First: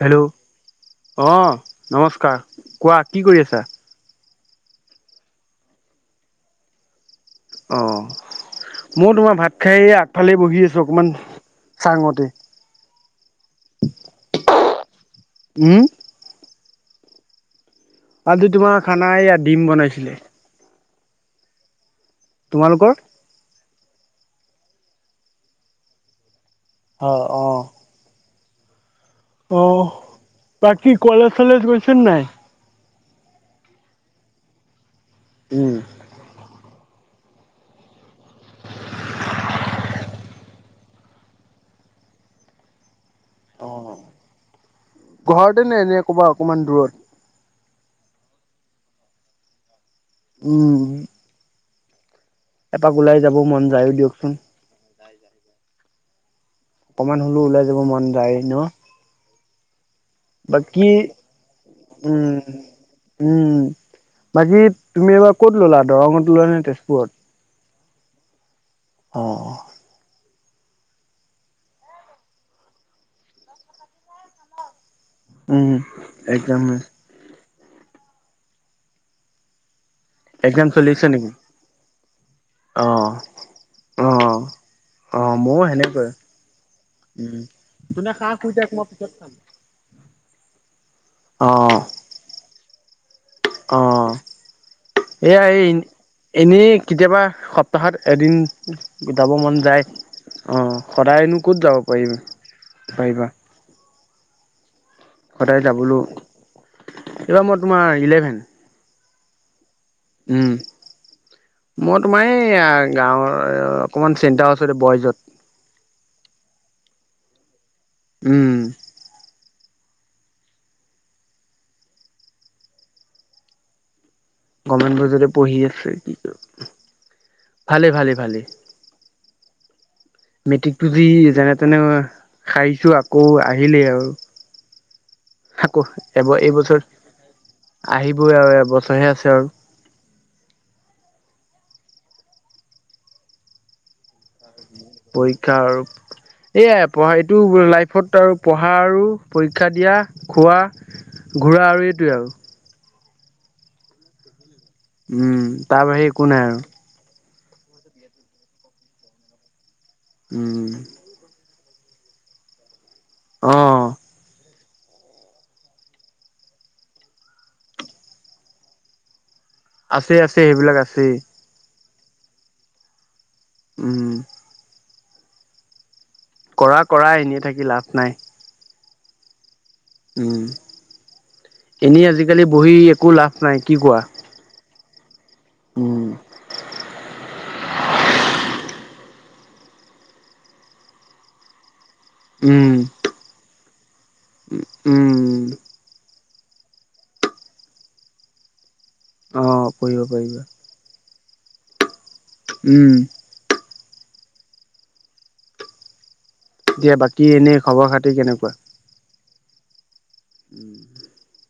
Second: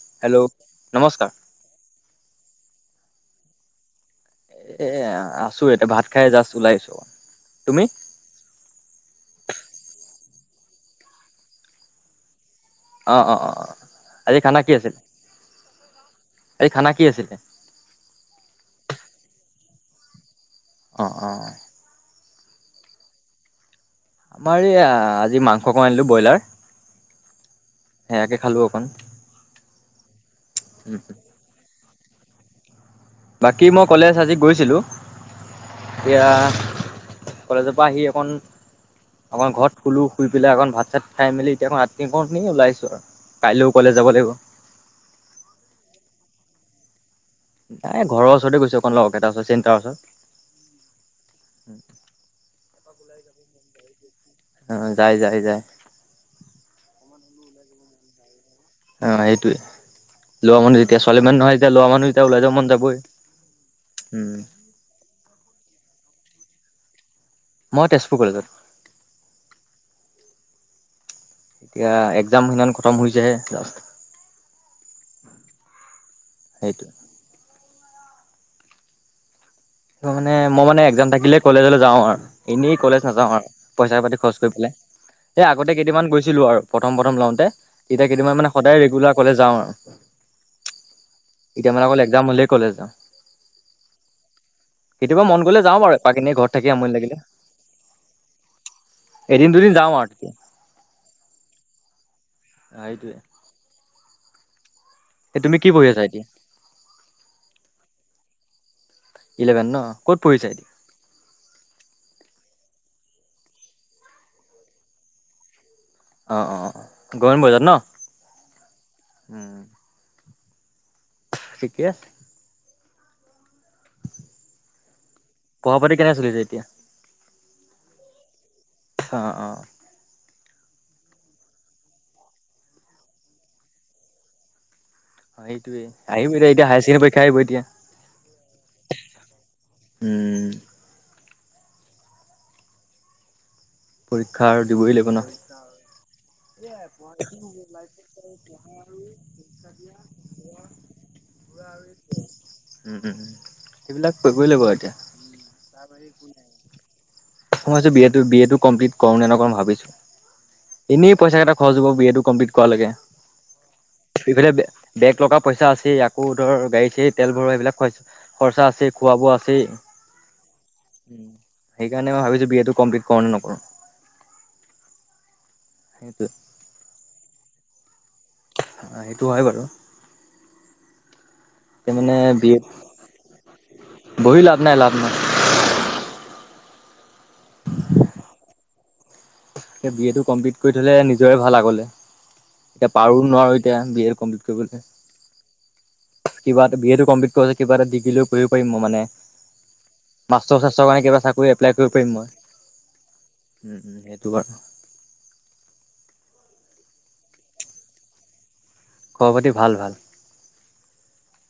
Hello নমস্কাৰ অ', নমস্কাৰ কোৱা কি কৰি আছা? এ আছো এতিয়া ভাত খাই জাষ্ট ওলাইছো‌। অ', মোৰ তোমাৰ ভাত খায়ে এয়া ফালে বহি আছো। অকমান চাঙতে অ অ অ অ আজি খানা কি আছিল? উম, [unintelligible] এই খানা কি আছিলে? আজি তোমাৰ খানাই ডিম বনাইছিলে। অ', অ', তোমালোকৰ? আমাৰ এয়া, আজি মাংসকন আনিলো ব্ৰইলাৰ অ', অ', বেয়াকে খালো অকণ অ', বাকী কলেজ চলেজ গৈছে নাই? বাকী মই কলেজ আজি গৈছিলোঁ। উম, এয়া কলেজৰ পৰা আহি অকন আমাৰ ঘৰত শুলোঁ, শুই পেলাই অকণমান ভাত চাত খাই মেলি এতিয়া এতিয়া কিনি ওলাই আহিছো আৰু কাইলৈও কলেজ অ', যাব লাগিব ঘৰতে নে এনে ক'বা অকমান দূৰত নাই ঘৰৰ ওচৰতে গৈছো অকমান লগকেইটা এটা চিণ্টাৰ ওচৰত। উম। [inaudible] এপাক ওলাই যাব মন যায়ো দিয়কচোন অ', যাই- যাই -যাই এনেও হ'লেও ওলাই যাব মন যায় ন। অ, এইটোৱে। ল'ৰা মানুহ বাকী যেতিয়া ছোৱালী মানুহ নহয় যেতিয়া এতিয়া ল'ৰা মানুহ এতিয়া উম, ওলাই যাব মন যাবই। উম, উম বাকী তুমি এইবাৰ ক'ত ল'লা দৰঙত ল'লা নে তেজপুৰত? মই তেজপুৰ কলেজত। অ'। এতিয়া এক্সাম সেইদিনা খতম হৈছেহে জাষ্ট। উম একদমেই। সেইটো ত মানে মই মানে চলি আছে একজাম নেকি? থাকিলে কলেজলৈ যাওঁ আৰু এনেই কলেজ অ', নাযাওঁ আৰু পইচা পাতি খৰচ অ', কৰি পেলাই। অ', এ ময়ো আগতে সেনেকুৱাই কেইদিনান গৈছিলো আৰু প্ৰথম প্ৰথম উম, লওঁতে এতিয়া কেইদিনান মানে সদায় ৰেগুলাৰ কলেজ যাওঁ আৰু। এতিয়া অ', মানে, অকল একজাম হ'লে, ক'লেজ যাওঁ? অ'। কেতিয়াবা, মন এয়া গ'লে এই যাওঁ বাৰু এপাক। ঘৰত থাকি এনেই আমনি লাগিলে কেতিয়াবা সপ্তাহত এদিন যাব এদিন মন দুদিন যায়। যাওঁ আৰু তেতিয়া অ', সদায়নো ক'ত যাব পাৰি ম অ', সেইটোৱে। এই তুমি সদায় কি পঢ়ি যাবলেও, আছা এতিয়া এইবাৰ মই তোমাৰ, ইলেভেন। ইলেভেন ন। ক'ত পঢ়িছা উম, এতিয়া মই তোমাৰ এই, গাঁৱৰ অকমান চিন্তা আছে বইজত অ' অ' উম, অ'! [unintelligible] থিকে আছে। কমেন্ট বোৰ যদি পঢ়ি পঢ়া আছে, পাতি কেনে চলিছে এতিয়া [unintelligible] ভালে-ভালে-ভালে! অ অ মেট্ৰিক টো যি যেনে তেনে অ সাৰিছো আকৌ আহিলেই আৰু। অ সেইটোৱে আকৌ আহিব এব এতিয়া এতিয়া হায়াৰ এইবছৰ ছেকেণ্ডেৰী পৰীক্ষা আহিব এতিয়া আহিবই আৰু এবছৰহে আছে আৰু উম। পৰীক্ষাৰ পৰীক্ষা আৰু এইয়াই পঢ়া, এইটো লাইফত আৰু পঢ়া আৰু পৰীক্ষা দিয়া, খোৱা। ঘূৰা আৰু এইটোৱে আৰু। উম উম সেইবিলাক কৰিম। উম তাৰ বাহিৰে একো নাই আৰু। মইছ যে বি এ টো বি এ টো কমপ্লিট কৰো নে নকৰো ভাবিছো। উম। হৈ যাব বি এটো কম্পিলিট কৰা লৈকে। অ'। এই বেক লগা পইচা আছে আকৌ ধৰ গাড়ী চা় ৰী তেল ভৰৱা এইবিলাক খৰচা আছে খোৱা বোৱা আছেই আছে আছে এইবিলাক আছেই। সেইকাৰণে, মই ভাবিছোঁ! বি এটো কমপ্লিট কৰোঁনে, নকৰোঁ। উম [unintelligible] সেইটো কৰা কৰা এনেই থাকি লাভ নাই। অ'! সেইটো হয় বাৰু। উম এতিয়া এনেই মানে আজিকালি বি এ বহি একো লাভ নাই কি কোৱা। বহি [unintelligible] উম! [unintelligible] বি এ টো কমপ্লিট কৰি থলে নিজৰে ভাল আগলে। উম এতিয়া পাৰো নোৱাৰো এতিয়া বি এ কমপ্লিট উম কৰিবলৈ। কিবা এটা, বি এটো কমপ্লিট কৰাৰ পিছত, কিবা এটা ডিগ্ৰীও পঢ়িব পাৰিম মইয়ো। মানে, অ পঢ়িব পাৰিবা মাষ্টৰ-চাষ্টৰ কাৰণে, কিবা চাকৰি এপ্লাই কৰিব পাৰিম, মই। উম। উম, উম, সেইটো বাৰু এতিয়া বাকী এনেই খবৰ খাতি কেনেকুৱা খবৰ পাতি ভাল ভাল [unintelligible]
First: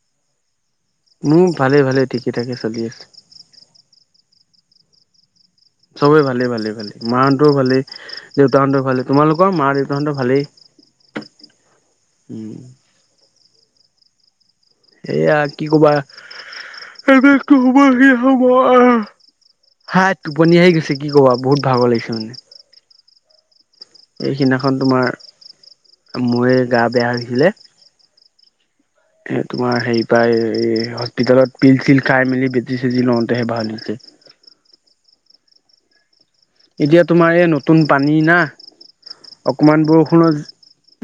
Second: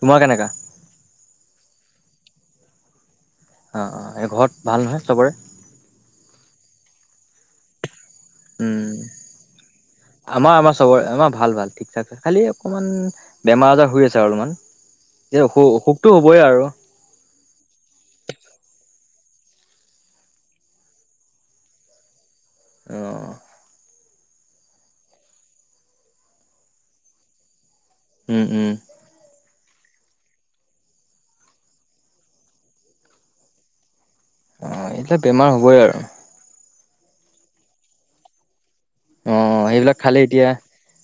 তোমাৰ কেনেকা? উ ভালে ভালে ঠিকে থাকে চলি আছে অ' অ'! এই ঘৰত ভাল নহয়, চবৰে? চবেই ভালে-ভালে-ভালেই! মাহঁতৰো ভালেই। দেউতাহঁতৰ ভালেই উম তোমালোকৰ মা দেউতাহঁতৰ ভালেই আমাৰ আমাৰ চবৰে আমাৰ ভাল ভাল ঠিক খালি উম অকমান উম, বেমাৰ-আজাৰ হৈ আছে আৰু অলপমান। যে এয়া অসু কি কবা অসুখটো হ'বই আৰু এইবটো হ'ব ল হ'ব হা টোপনি আহি গৈছে কি ক'বা বহুত ভাগৰ লাগিছে মানে অঁ এইখিদিনাখন তোমাৰ ময় গা বেয়া হৈছিলে উম উম এ তোমাৰ হেৰি পাই এই হস্পিতালত পিল চিল খাই মেলি বেটি চেজী লওঁতে সে ভাল হৈছে অ এইতিয়া বেমাৰ হ'বই আৰু এতিয়া তোমাৰ এই নতুন পানী না অ অকণমান সেইবিলাক খালে বৰষুণত এতিয়া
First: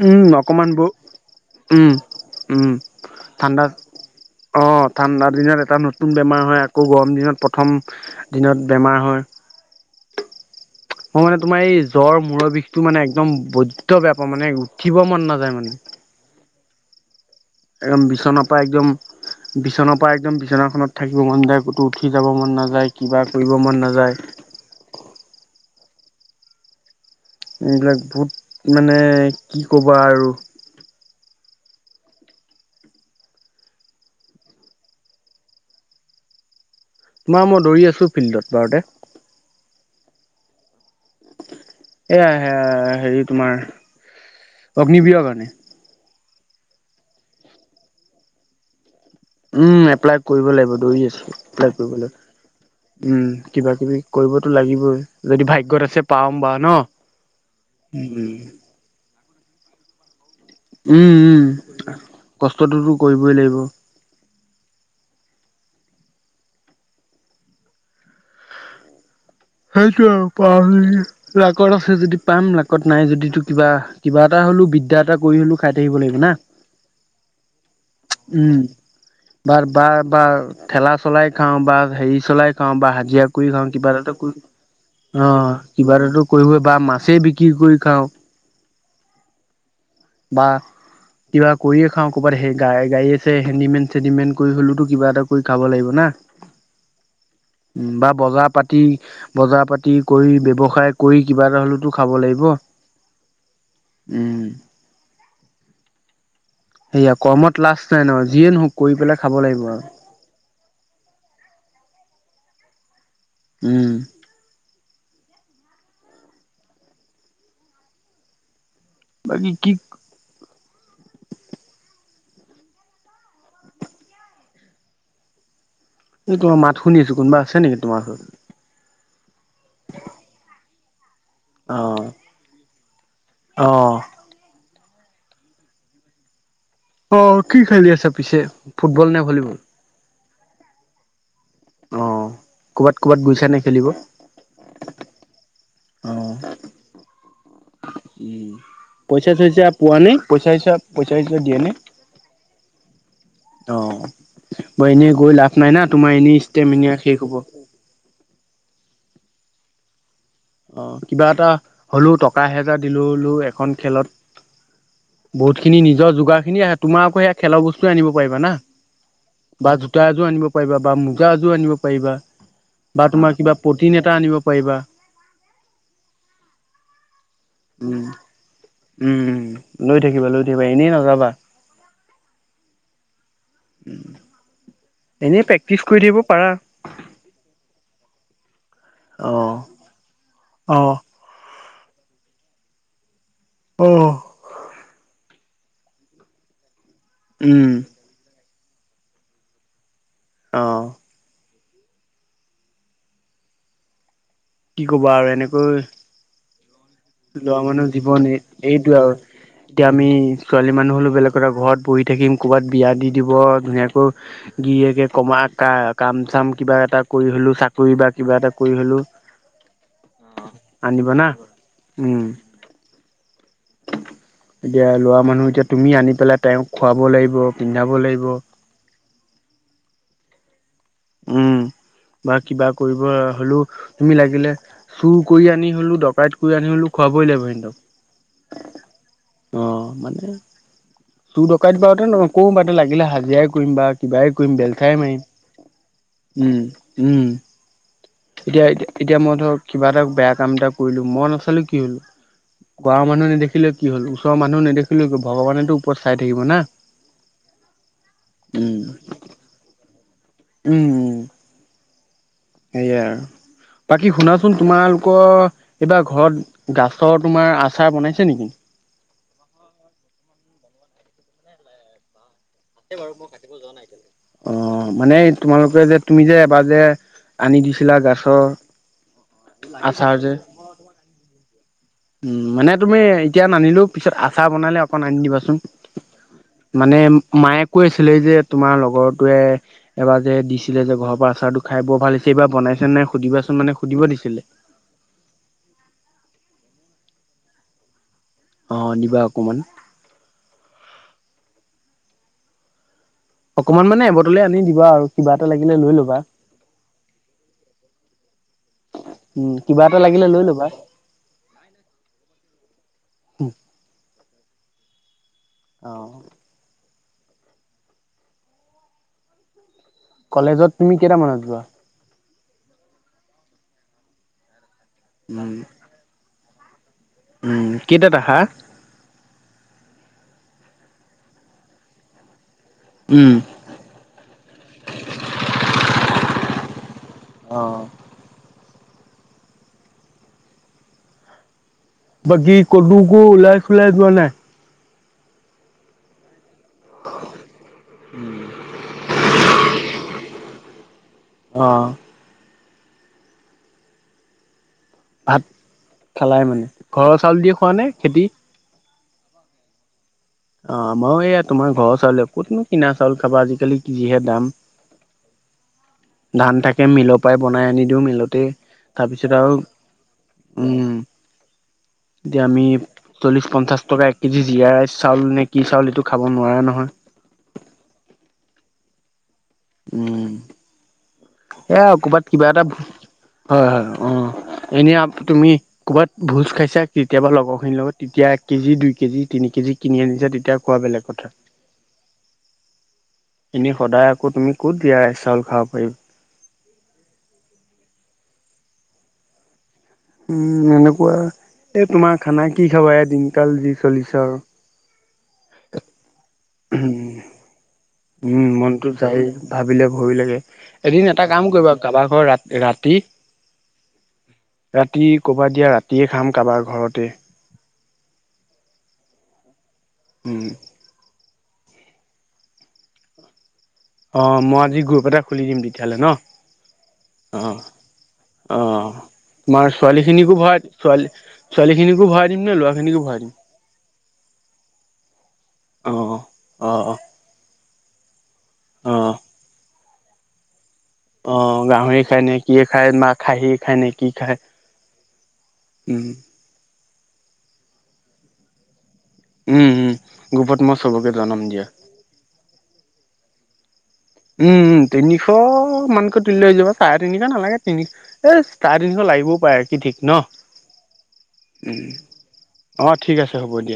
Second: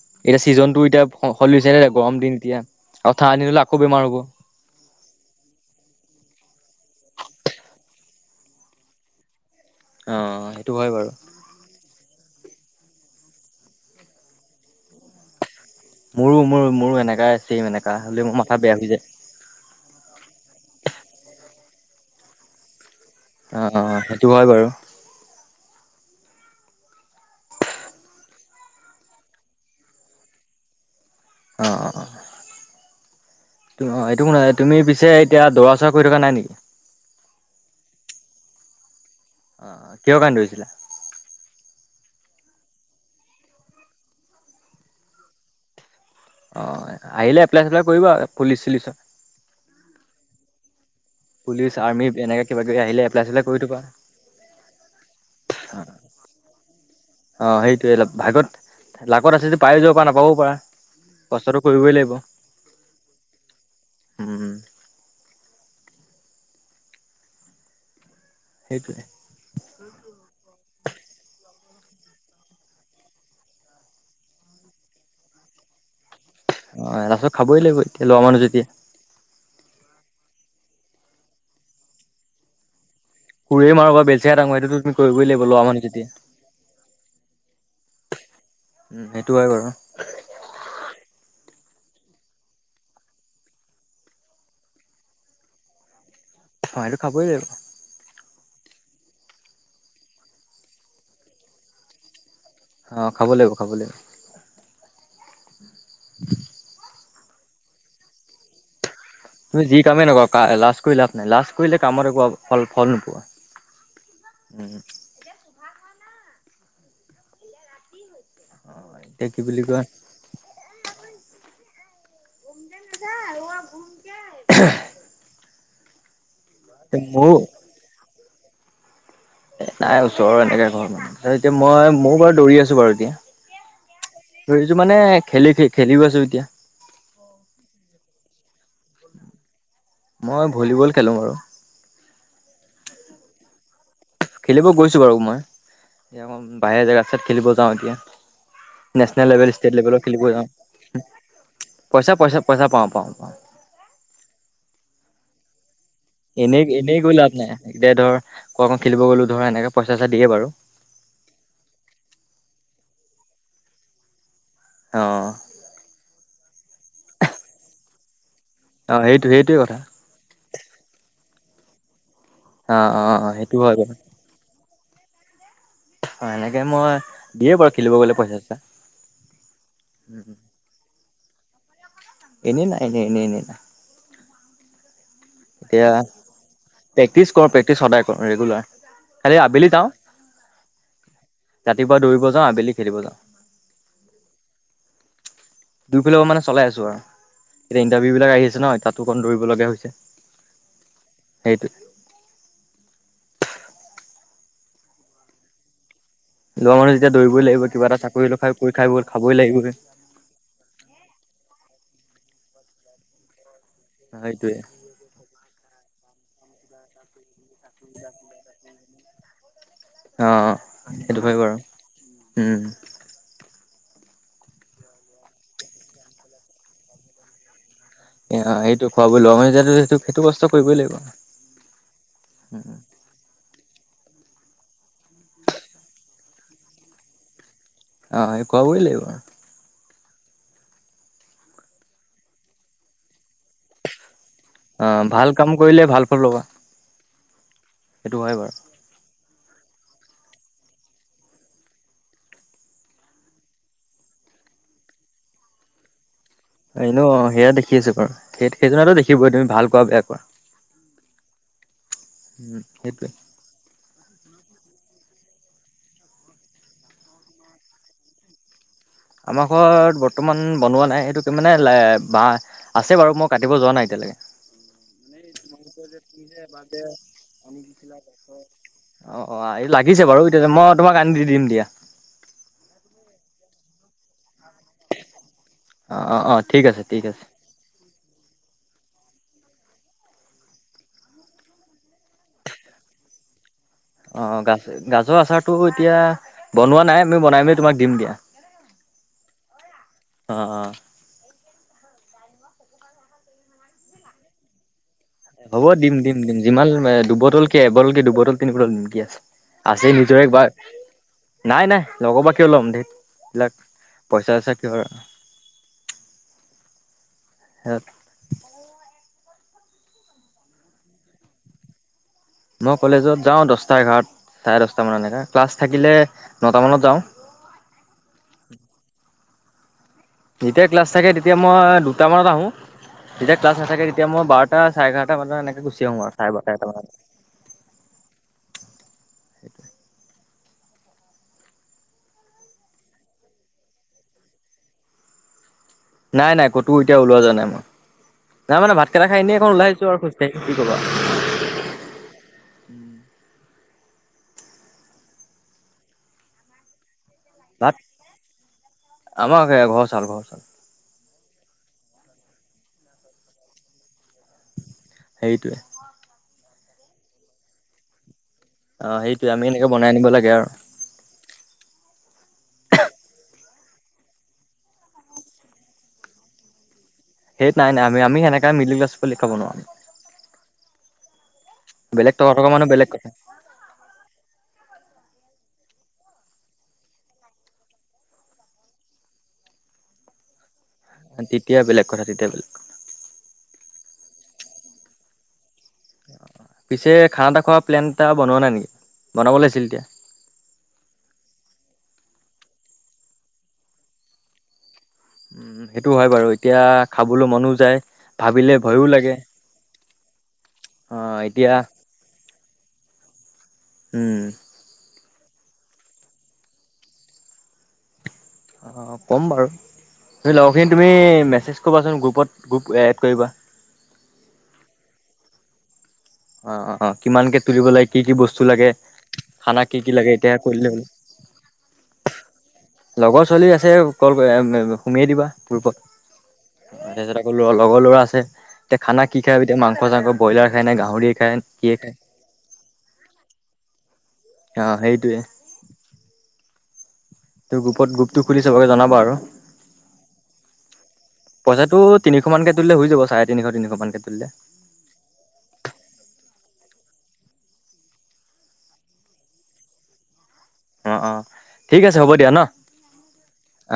উম এতিয়া অকমান ব ছিজনতটো এতিয়া সলিছে ন উম গৰম দিন এতিয়া উম আৰু ঠা হলে ঠাণ্ডা আকৌ বেমাৰ হ'ব অ'! ঠাণ্ডা দিনত এটা, নতুন বেমাৰ হয়। আকৌ, গৰম দিনত প্ৰথম, দিনত বেমাৰ হয় অ হয় বাৰু মই মানে, তোমাৰ এই জ্বৰ বিষটো মানে একদম বৈদ্য বেয়া পাওঁ মানে উঠিব মন নাযায় মানে মোৰো মোৰো মোৰো এনেকাই আছে একদম বিচনাৰ পৰা একদম বিচনাৰ পৰা একদম বিচনাখনত থাকিব মন যায় কতো উঠি শিকিকাব মন নাযায় কিবা কৰিব অ মন অ নাযায় সেইটো হয় বাৰু এইবিলাক বহুত মানে কি কবা আৰু অঁ অঁ অঁ অ এইটো ক ন তুমি পিছে এতিয়া দৌৰা চৌৰা কৰি থকা নাই নেকি তোমাৰ মই দৌৰি আছোঁ, ফিল্ডত পাৰতে। অ কিয় কান্দ হৈছিলা এয়া সেয়া হেৰি তোমাৰ অগ্ন বিহৰ কাৰণে। অ' আহিলে এপ্লাই চপ্লাই কৰিবা পুলিচ চুলিচত। উম, এপ্লাই কৰিব লাগিব দৌৰি পুলিচ আছোঁ। আৰ্মি এনেকে কিবা কিবি আহিলে উম এপ্লাই চেপ্লাই কৰি কিবা থবা কিবি কৰিবতো লাগিবই যদি ভাগ্যত আছে পা পাম বা ন। অ সেইটোয়ে, উম ভাগ্যত লাকত আছে যদি পায়ো যাব পাৰা নাপাৱও উম উম, কষ্টটোতো কৰিবই লাগিব। উমম সেইটোৱে সেইটোৱে পা লাকত আছে যদি পাম, লাকত নাই যদিতো কিবা কিবা এটা হ'লও বিদ্যা এটা কৰি হ'লো খাই থাকি দিব লাগিব না অ ৰাসত খাবই লাগিব এতিয়া লোৱা মানুহ যেতিয়া বাাৰ বা বা ঠেলা চলাই খাওঁ বা হেৰি চলাই খাওঁ বা হাজিৰা কৰি খাওঁ কোৰেই মাৰো কিবা বা এটা বেলচেৰাই কৰি দাঙো সেইটোতো তুমি কৰিবই লাগিব অ' ল'ৰা মানুহ কিবা যেতিয়া এটাটো কৰিবই বা মাছেই বিক্ৰী কৰি খাওঁ। উম, সেইটো হয় বাৰু। বা কিবা কৰিয়ে খাওঁ ক'ৰবাত স গ গাড়ী আছে হেডিমেন চেডিমেন কৰি হ'লেতো কিবা এটা কৰি খাব লাগিব না কমাইটো খাবই লাগিব। উম বা বজাৰ পাতি বজাৰ পাতি কৰি ব্যৱসায় কৰি কিবা এটা হ'লেওতো খাব লাগিব। অ' খাব লাগিব খাব লাগিব। উম [unintelligible] সেয়া কৰ্মত লাজ নাই নহয়, যিয়ে নহওক কৰি পেলাই খাব তুমি লাগিব যি আৰু কামেই নকৰা লাজ কৰি লাভ নাই লাজ কৰিলে কামত একো ফল নোপোৱা। উম, এতিা খা [unintelligible] অ' এতিয়া কি বুলি কোৱা নাযায় অ' সোনকে [unintelligible] এই তোাৰ মাত শুনিছো কোনবা আছে নেকি তোমাৰ ওৰত। এ নাই ওচৰৰ এনেকে ঘৰ মান এতিয়া মই মোৰ বাৰু দৌৰি আছো বাৰু এতিয়া অঁ দৌৰিছো মানে খেলি খ খেলিও আছো এতিয়া। অ' কি খেলি আছা পিছে ফুটবল নে ভলীবল? মই ভলীবল খেলোঁ আৰু। অ' ক'বাত-ক'বাত গৈছা নে খেলিব। খেলিব গৈছো বাৰু মই এ বাহিৰ ৰাস্তাত খেলিব যাওঁ এতিয়া উম, নেচনেল পইচা লেভেল চইচা ষ্টেট পোৱা লেভেলত নাই খেলিব যাওঁ পইচা হিচা পইচা হিচা দিয়ে নাই? পইচা পইচা পইচা পাওঁ পাওঁ পাওঁ অ' মই এনেই গৈ লাভ নাই না। তোমাৰ এনেই ষ্টেমিনা এনেই-এনেই গলে শেষ লাভ হ'ব। নাই এতিয়া ধৰ কোৱা ক খেলিব গ'লো ধৰ এনেকে পইচা চইচা দিয়ে বাৰু অ কিবা এটা হলো টকা হেজাৰ দিলোলো এখন খেলত অ বহুত খিনি নিজৰ যোগাৰ খিনি আহে তোমাৰ আকৌ সেয়া খেলৰ বস্তুৱয়ে আনিব পাৰিবা না। অ' সেইটো সেইটোৱে কথা। আ, পাৰিবা বা মোজা এযোৰ আনিব পাৰিবা অ বা অ তোমাৰ সেইটো হয় বাৰু প্ৰটিন এটা আনিব পাৰিবা। অ' এনেকে মই দিয়ে বাৰু খেলিব গ'লে পইচা চইচা উম-উম লৈ থাকিবা লৈ থাকিবা এনেই নাযাবা। এনে নাই এনে-এনে-এনে ন উম, এতিয়া প্ৰেক্টিচ কৰো প্ৰেক্টিছ সদায়। ৰেগুলাৰ অ খালি আবেলি যাওঁ। অ', ৰাতিপুৱা দৌৰিব যাওঁ আবেলি খেলিব যাওঁ। অহ, দুইফাল পৰা মানে চলাই আছো আৰু উম এতিয়া ইণ্টাৰভিউ বিলাক আহি আছে ন তাতো অকণ দৌৰিবলগীয়া হৈছে। আহঁ সেইটো কি কবা আৰু এনেকৈ ল'ৰা মানুহ যেতিয়া দৌৰিবই লৰা লাগিব কিবা মানুহৰ এটা চাকৰি জীৱন হলেও খাই কৰি খাই এইটো বৈ আৰু খাবই লাগিবই এতিয়া আমি ছোৱালী মানুহ হলেও বেলেগ। কা ঘৰত বহি থাকিম ক'ৰবাত বিয়া দি দিব ধুনীয়াকৈ সেইটোৱে গিৰিকে কমা ক কাম চাম কিবা এটা কৰি হ'লো চাকৰি বা কিবা এটা কৰি হ'লো। অ' সেইটো না ভবিম আৰু উম, এতিয়া লৰা মানুহ এতিয়া তুমি আনি পেলাই তেওঁক খুৱাব লাগিব। পিন্ধাব লাগিব এ সেইটো খোৱাব লোৱা আমিটো সেইটো বস্তু উম, বা কিবা অ কৰিব হ'লেও। তুমি লাগিলে চুৰ কৰি আনি হলো দকাইত কৰি আনি হলো খুৱাবই লাগিব কিন্তু। অ, এই কোৱাব লাগিব। অ' মানে চুৰ দকাই দিবাতে ন কো বা লাগিলে হাজিৰাাই কৰিম বা কিবাই, কম বেলথাই মাৰিম ভাল কাম কৰিলে ভাল ফল ল'বা উম-উম। সেইটো হয় বাৰু এতিয়া, এতিয়া মই ধৰ কিবা এটা বেয়া কাম এটা কৰিলো মই নাচালো কি হলো গাঁৱৰ মানুহ দেখিলে কি হ' ওচৰৰ মানুহে নেদেখিলে কিয় হব ভগৱানেতো উপস্থ [unintelligible] সেয়া দেখি আছে বাৰু, সেই উম সেইজনেতো দেখিব তুমি ভাল কোৱা বেয়া কোৱা। উম উ উম সেইটোৱে। বাকী, শুনাচোন তোমালোকৰ এইবাৰ ঘৰত গাছৰ তোমাৰ আচাৰ বনাইছে নেকি? আমাৰ ঘৰত বৰ্তমান বনোৱা নাই, এইটো মানে বাহ অ' মানে তোমালোকে যে তুমি যে এবাৰ যে আনি দিছিলা গাছৰ। অ' অ' এই লাগিছে আচাৰ বাৰু, যে এতিয়া মই তোমাক আনি দি দিম দিয়া। উম, মানে তুমি এতিয়া নানিলো পিছত আ চাৰ বনালে অকণ আনি দিবাচোন। অ অ অ ঠিক আছে মানে ঠিক আছে মায়ে কৈ আছিলে যে তোমাৰ লগৰটোৱে এবাৰ যে দিছিলে যে ঘৰৰ পৰা আচাৰটো খাই বৰ ভালিছে এইবাৰ বনাইছে নে সুধিবাচোন মানে সুধিব অ দিছিলে। গা-গাজৰ আচাৰটো এতিয়া বনোৱা নাই আমি বনাই মি তোমাক দিম দিয়া। অ দিবা অকমান। অ অকমান মানে এবটলে আনি দিবা আৰু। কিবা এটা হ'ব লাগিলে লৈ দিম দিম ল'বা। দিম যিমান দুবটল কে এবটল কে দুবটল তিন বটল দিম কি আছে। উম কিবা আছে এটা নিজৰ লাগিলে লৈ একবাৰ ল'বা নাই নাই লগৰ পৰা কিয় ল'ম দে এইবিলাক পইচা চইচা কিয় অ হাত কলেজত তুমি কেইটামান আহিবা? মই কলেজত যাওঁ দহটা এঘাৰত চাৰে দহট মান এনেকা ক্লাছ উম থাকিলে নটামানত যাওঁ। উম কেইটাত আহা? যেতিয়া ক্লাছ থাকে তেতিয়া মই দুটা মানত আহো। উম যেতিয়া ক্লাছ নাথাকে তেতিয়া মই বাৰটা চাৰে এঘাৰটা বানাত এনেকে গুচি আহো আৰু চাৰে বাৰটা এটা মানত। অ সেইটোৱে। বাকী কলৈকো ওলাই চুলাই যোৱা নাই? নাই নাই ক'তো এতিয়া ওলোৱা যোৱা নাই মই নাই মানে ভাতকেইটা খাই এনেই এখন ওলাইছো আৰু খোজকাঢ়ি কি কবা। অ উম। ভাত খালাই মানে, ঘৰৰ চাউল দিয়ে খোৱা ভাত নে খেতি? আমাৰ ঘৰৰ চাউল ঘৰ মই এইয়া তোমাৰ ঘৰৰ চাউলে ক'তনো কিনা চাউল খাবা আজিকালি যিহে দাম। সেইটোৱে। ধান থাকে মিলৰ পৰাই বনাই আনি দিওঁ মিলত অ' সেইটোৱে তাৰপিছত আমি আৰু এনেকে বনাই আনিব লাগে আৰু। উম এতিয়া আমি চল্লিশ পঞ্চাশ টকা এক কেজি জীয়া চাইল চাউল নে কি চাউল এইটো খাব নোৱাৰা নহয় সেই নাই নাই আমি আমি সেনেককা মিডিল ক্লাছ খাব নোৱাৰোঁ। উম এয়া বেলেগ কৰ'বাত টকা কিবা থকা এটা মানুহ বেলেগ কথা। হয় হয় উ এনেই তুমি ক'ৰবাত ভোজ খাইছা কেতিয়াবা লগৰখিনিৰ লগত তেতিয়া এক কেজি দুই কেজি তিনি কেজি কিনি আনিছে তেতিয়া কোৱা বেলেগ কথা তেতিয়া বেলেগ কথা তেতিয়া বেলেগ এনে সদায় আকৌ তুমি ক'ত দিয়া চাউল খাব পাৰিব পিছে খানা এটা খোৱা প্লেন এটা বনোৱা নাই নেকি বনাব লাগিছিল তেতিয়া উম এনেকুৱা এ তোমাৰ খানা কি খাবা এই দিনকাল যি চলিছে আৰু উম, সেইটো হয় বাৰু এতিয়া খাবলৈ মনো যায়। উম ভাবিলে ভয়ো মনটো লাগে যায় ভাবিলে ভৰি এদিন অ' এটা কাম এতিয়া কৰিব কাৰবাৰ ঘৰ ৰা ৰাতি হম, ৰাতি ক'ৰবাত দিয়া ৰাতিয়ে খাম কাৰোবাৰ ঘৰতে অ ক'ম বাৰু তুমি উম লগৰখিনি তুমি মেছেজ কৰিবাচোন গ্ৰুপত গ্ৰুপ এড কৰিবা অ' মই আজি গ্ৰুপ এটা খুলি দিম দি। তেতিয়াহ'লে ন অ' অ' অ' কিমানকে তুলিব লাগে কি কি বস্তু লাগে অ-অ, খানা তোমাৰ কি কি ছোৱালী লাগে খিনিকো এতিয়া ভৰা কৰিলে হ'ল। ছোৱালী ছোৱালী খিনিকো ভৰাই দিম নে ল'ৰা লগৰ ছোৱালী আছে কল সোমিয়ে দিবা পূৰ্বত অ অ অ তাৰপিছতক লগৰ ল'ৰা আছে এতিয়া অ খানা কি খায় এতিয়া মাংস চাংস ব্ৰইলাৰ খায় নে গাহৰিয়ে খায় অ কিয়ে গাহৰি খায় নে কিয়ে খায় না খাহি খায় নেকি অ' সেইটোৱে। [unintelligible] ত গ্ৰুপত গ্ৰুপটো খুলি চবকে জনাবা আৰু উম উম গ্ৰুপত মই চবকে জনাম দিয়া পইচাটো তিনিশ মানকে তুলিলে হৈ যাব চাৰে তিনিশ তিনিশ মানকে তুলিলে। উম তিনিশ মানকৈ তুলিলে হৈ যাব চাৰে তিনিশ নালাগে তিনি এ চাৰ তিনিশ লাগিবও পাৰে কি ঠিক ন। অ' অ' ঠিক আছে হ'ব দিয়া ন উম অ ঠিক আছে হ'ব দিয়া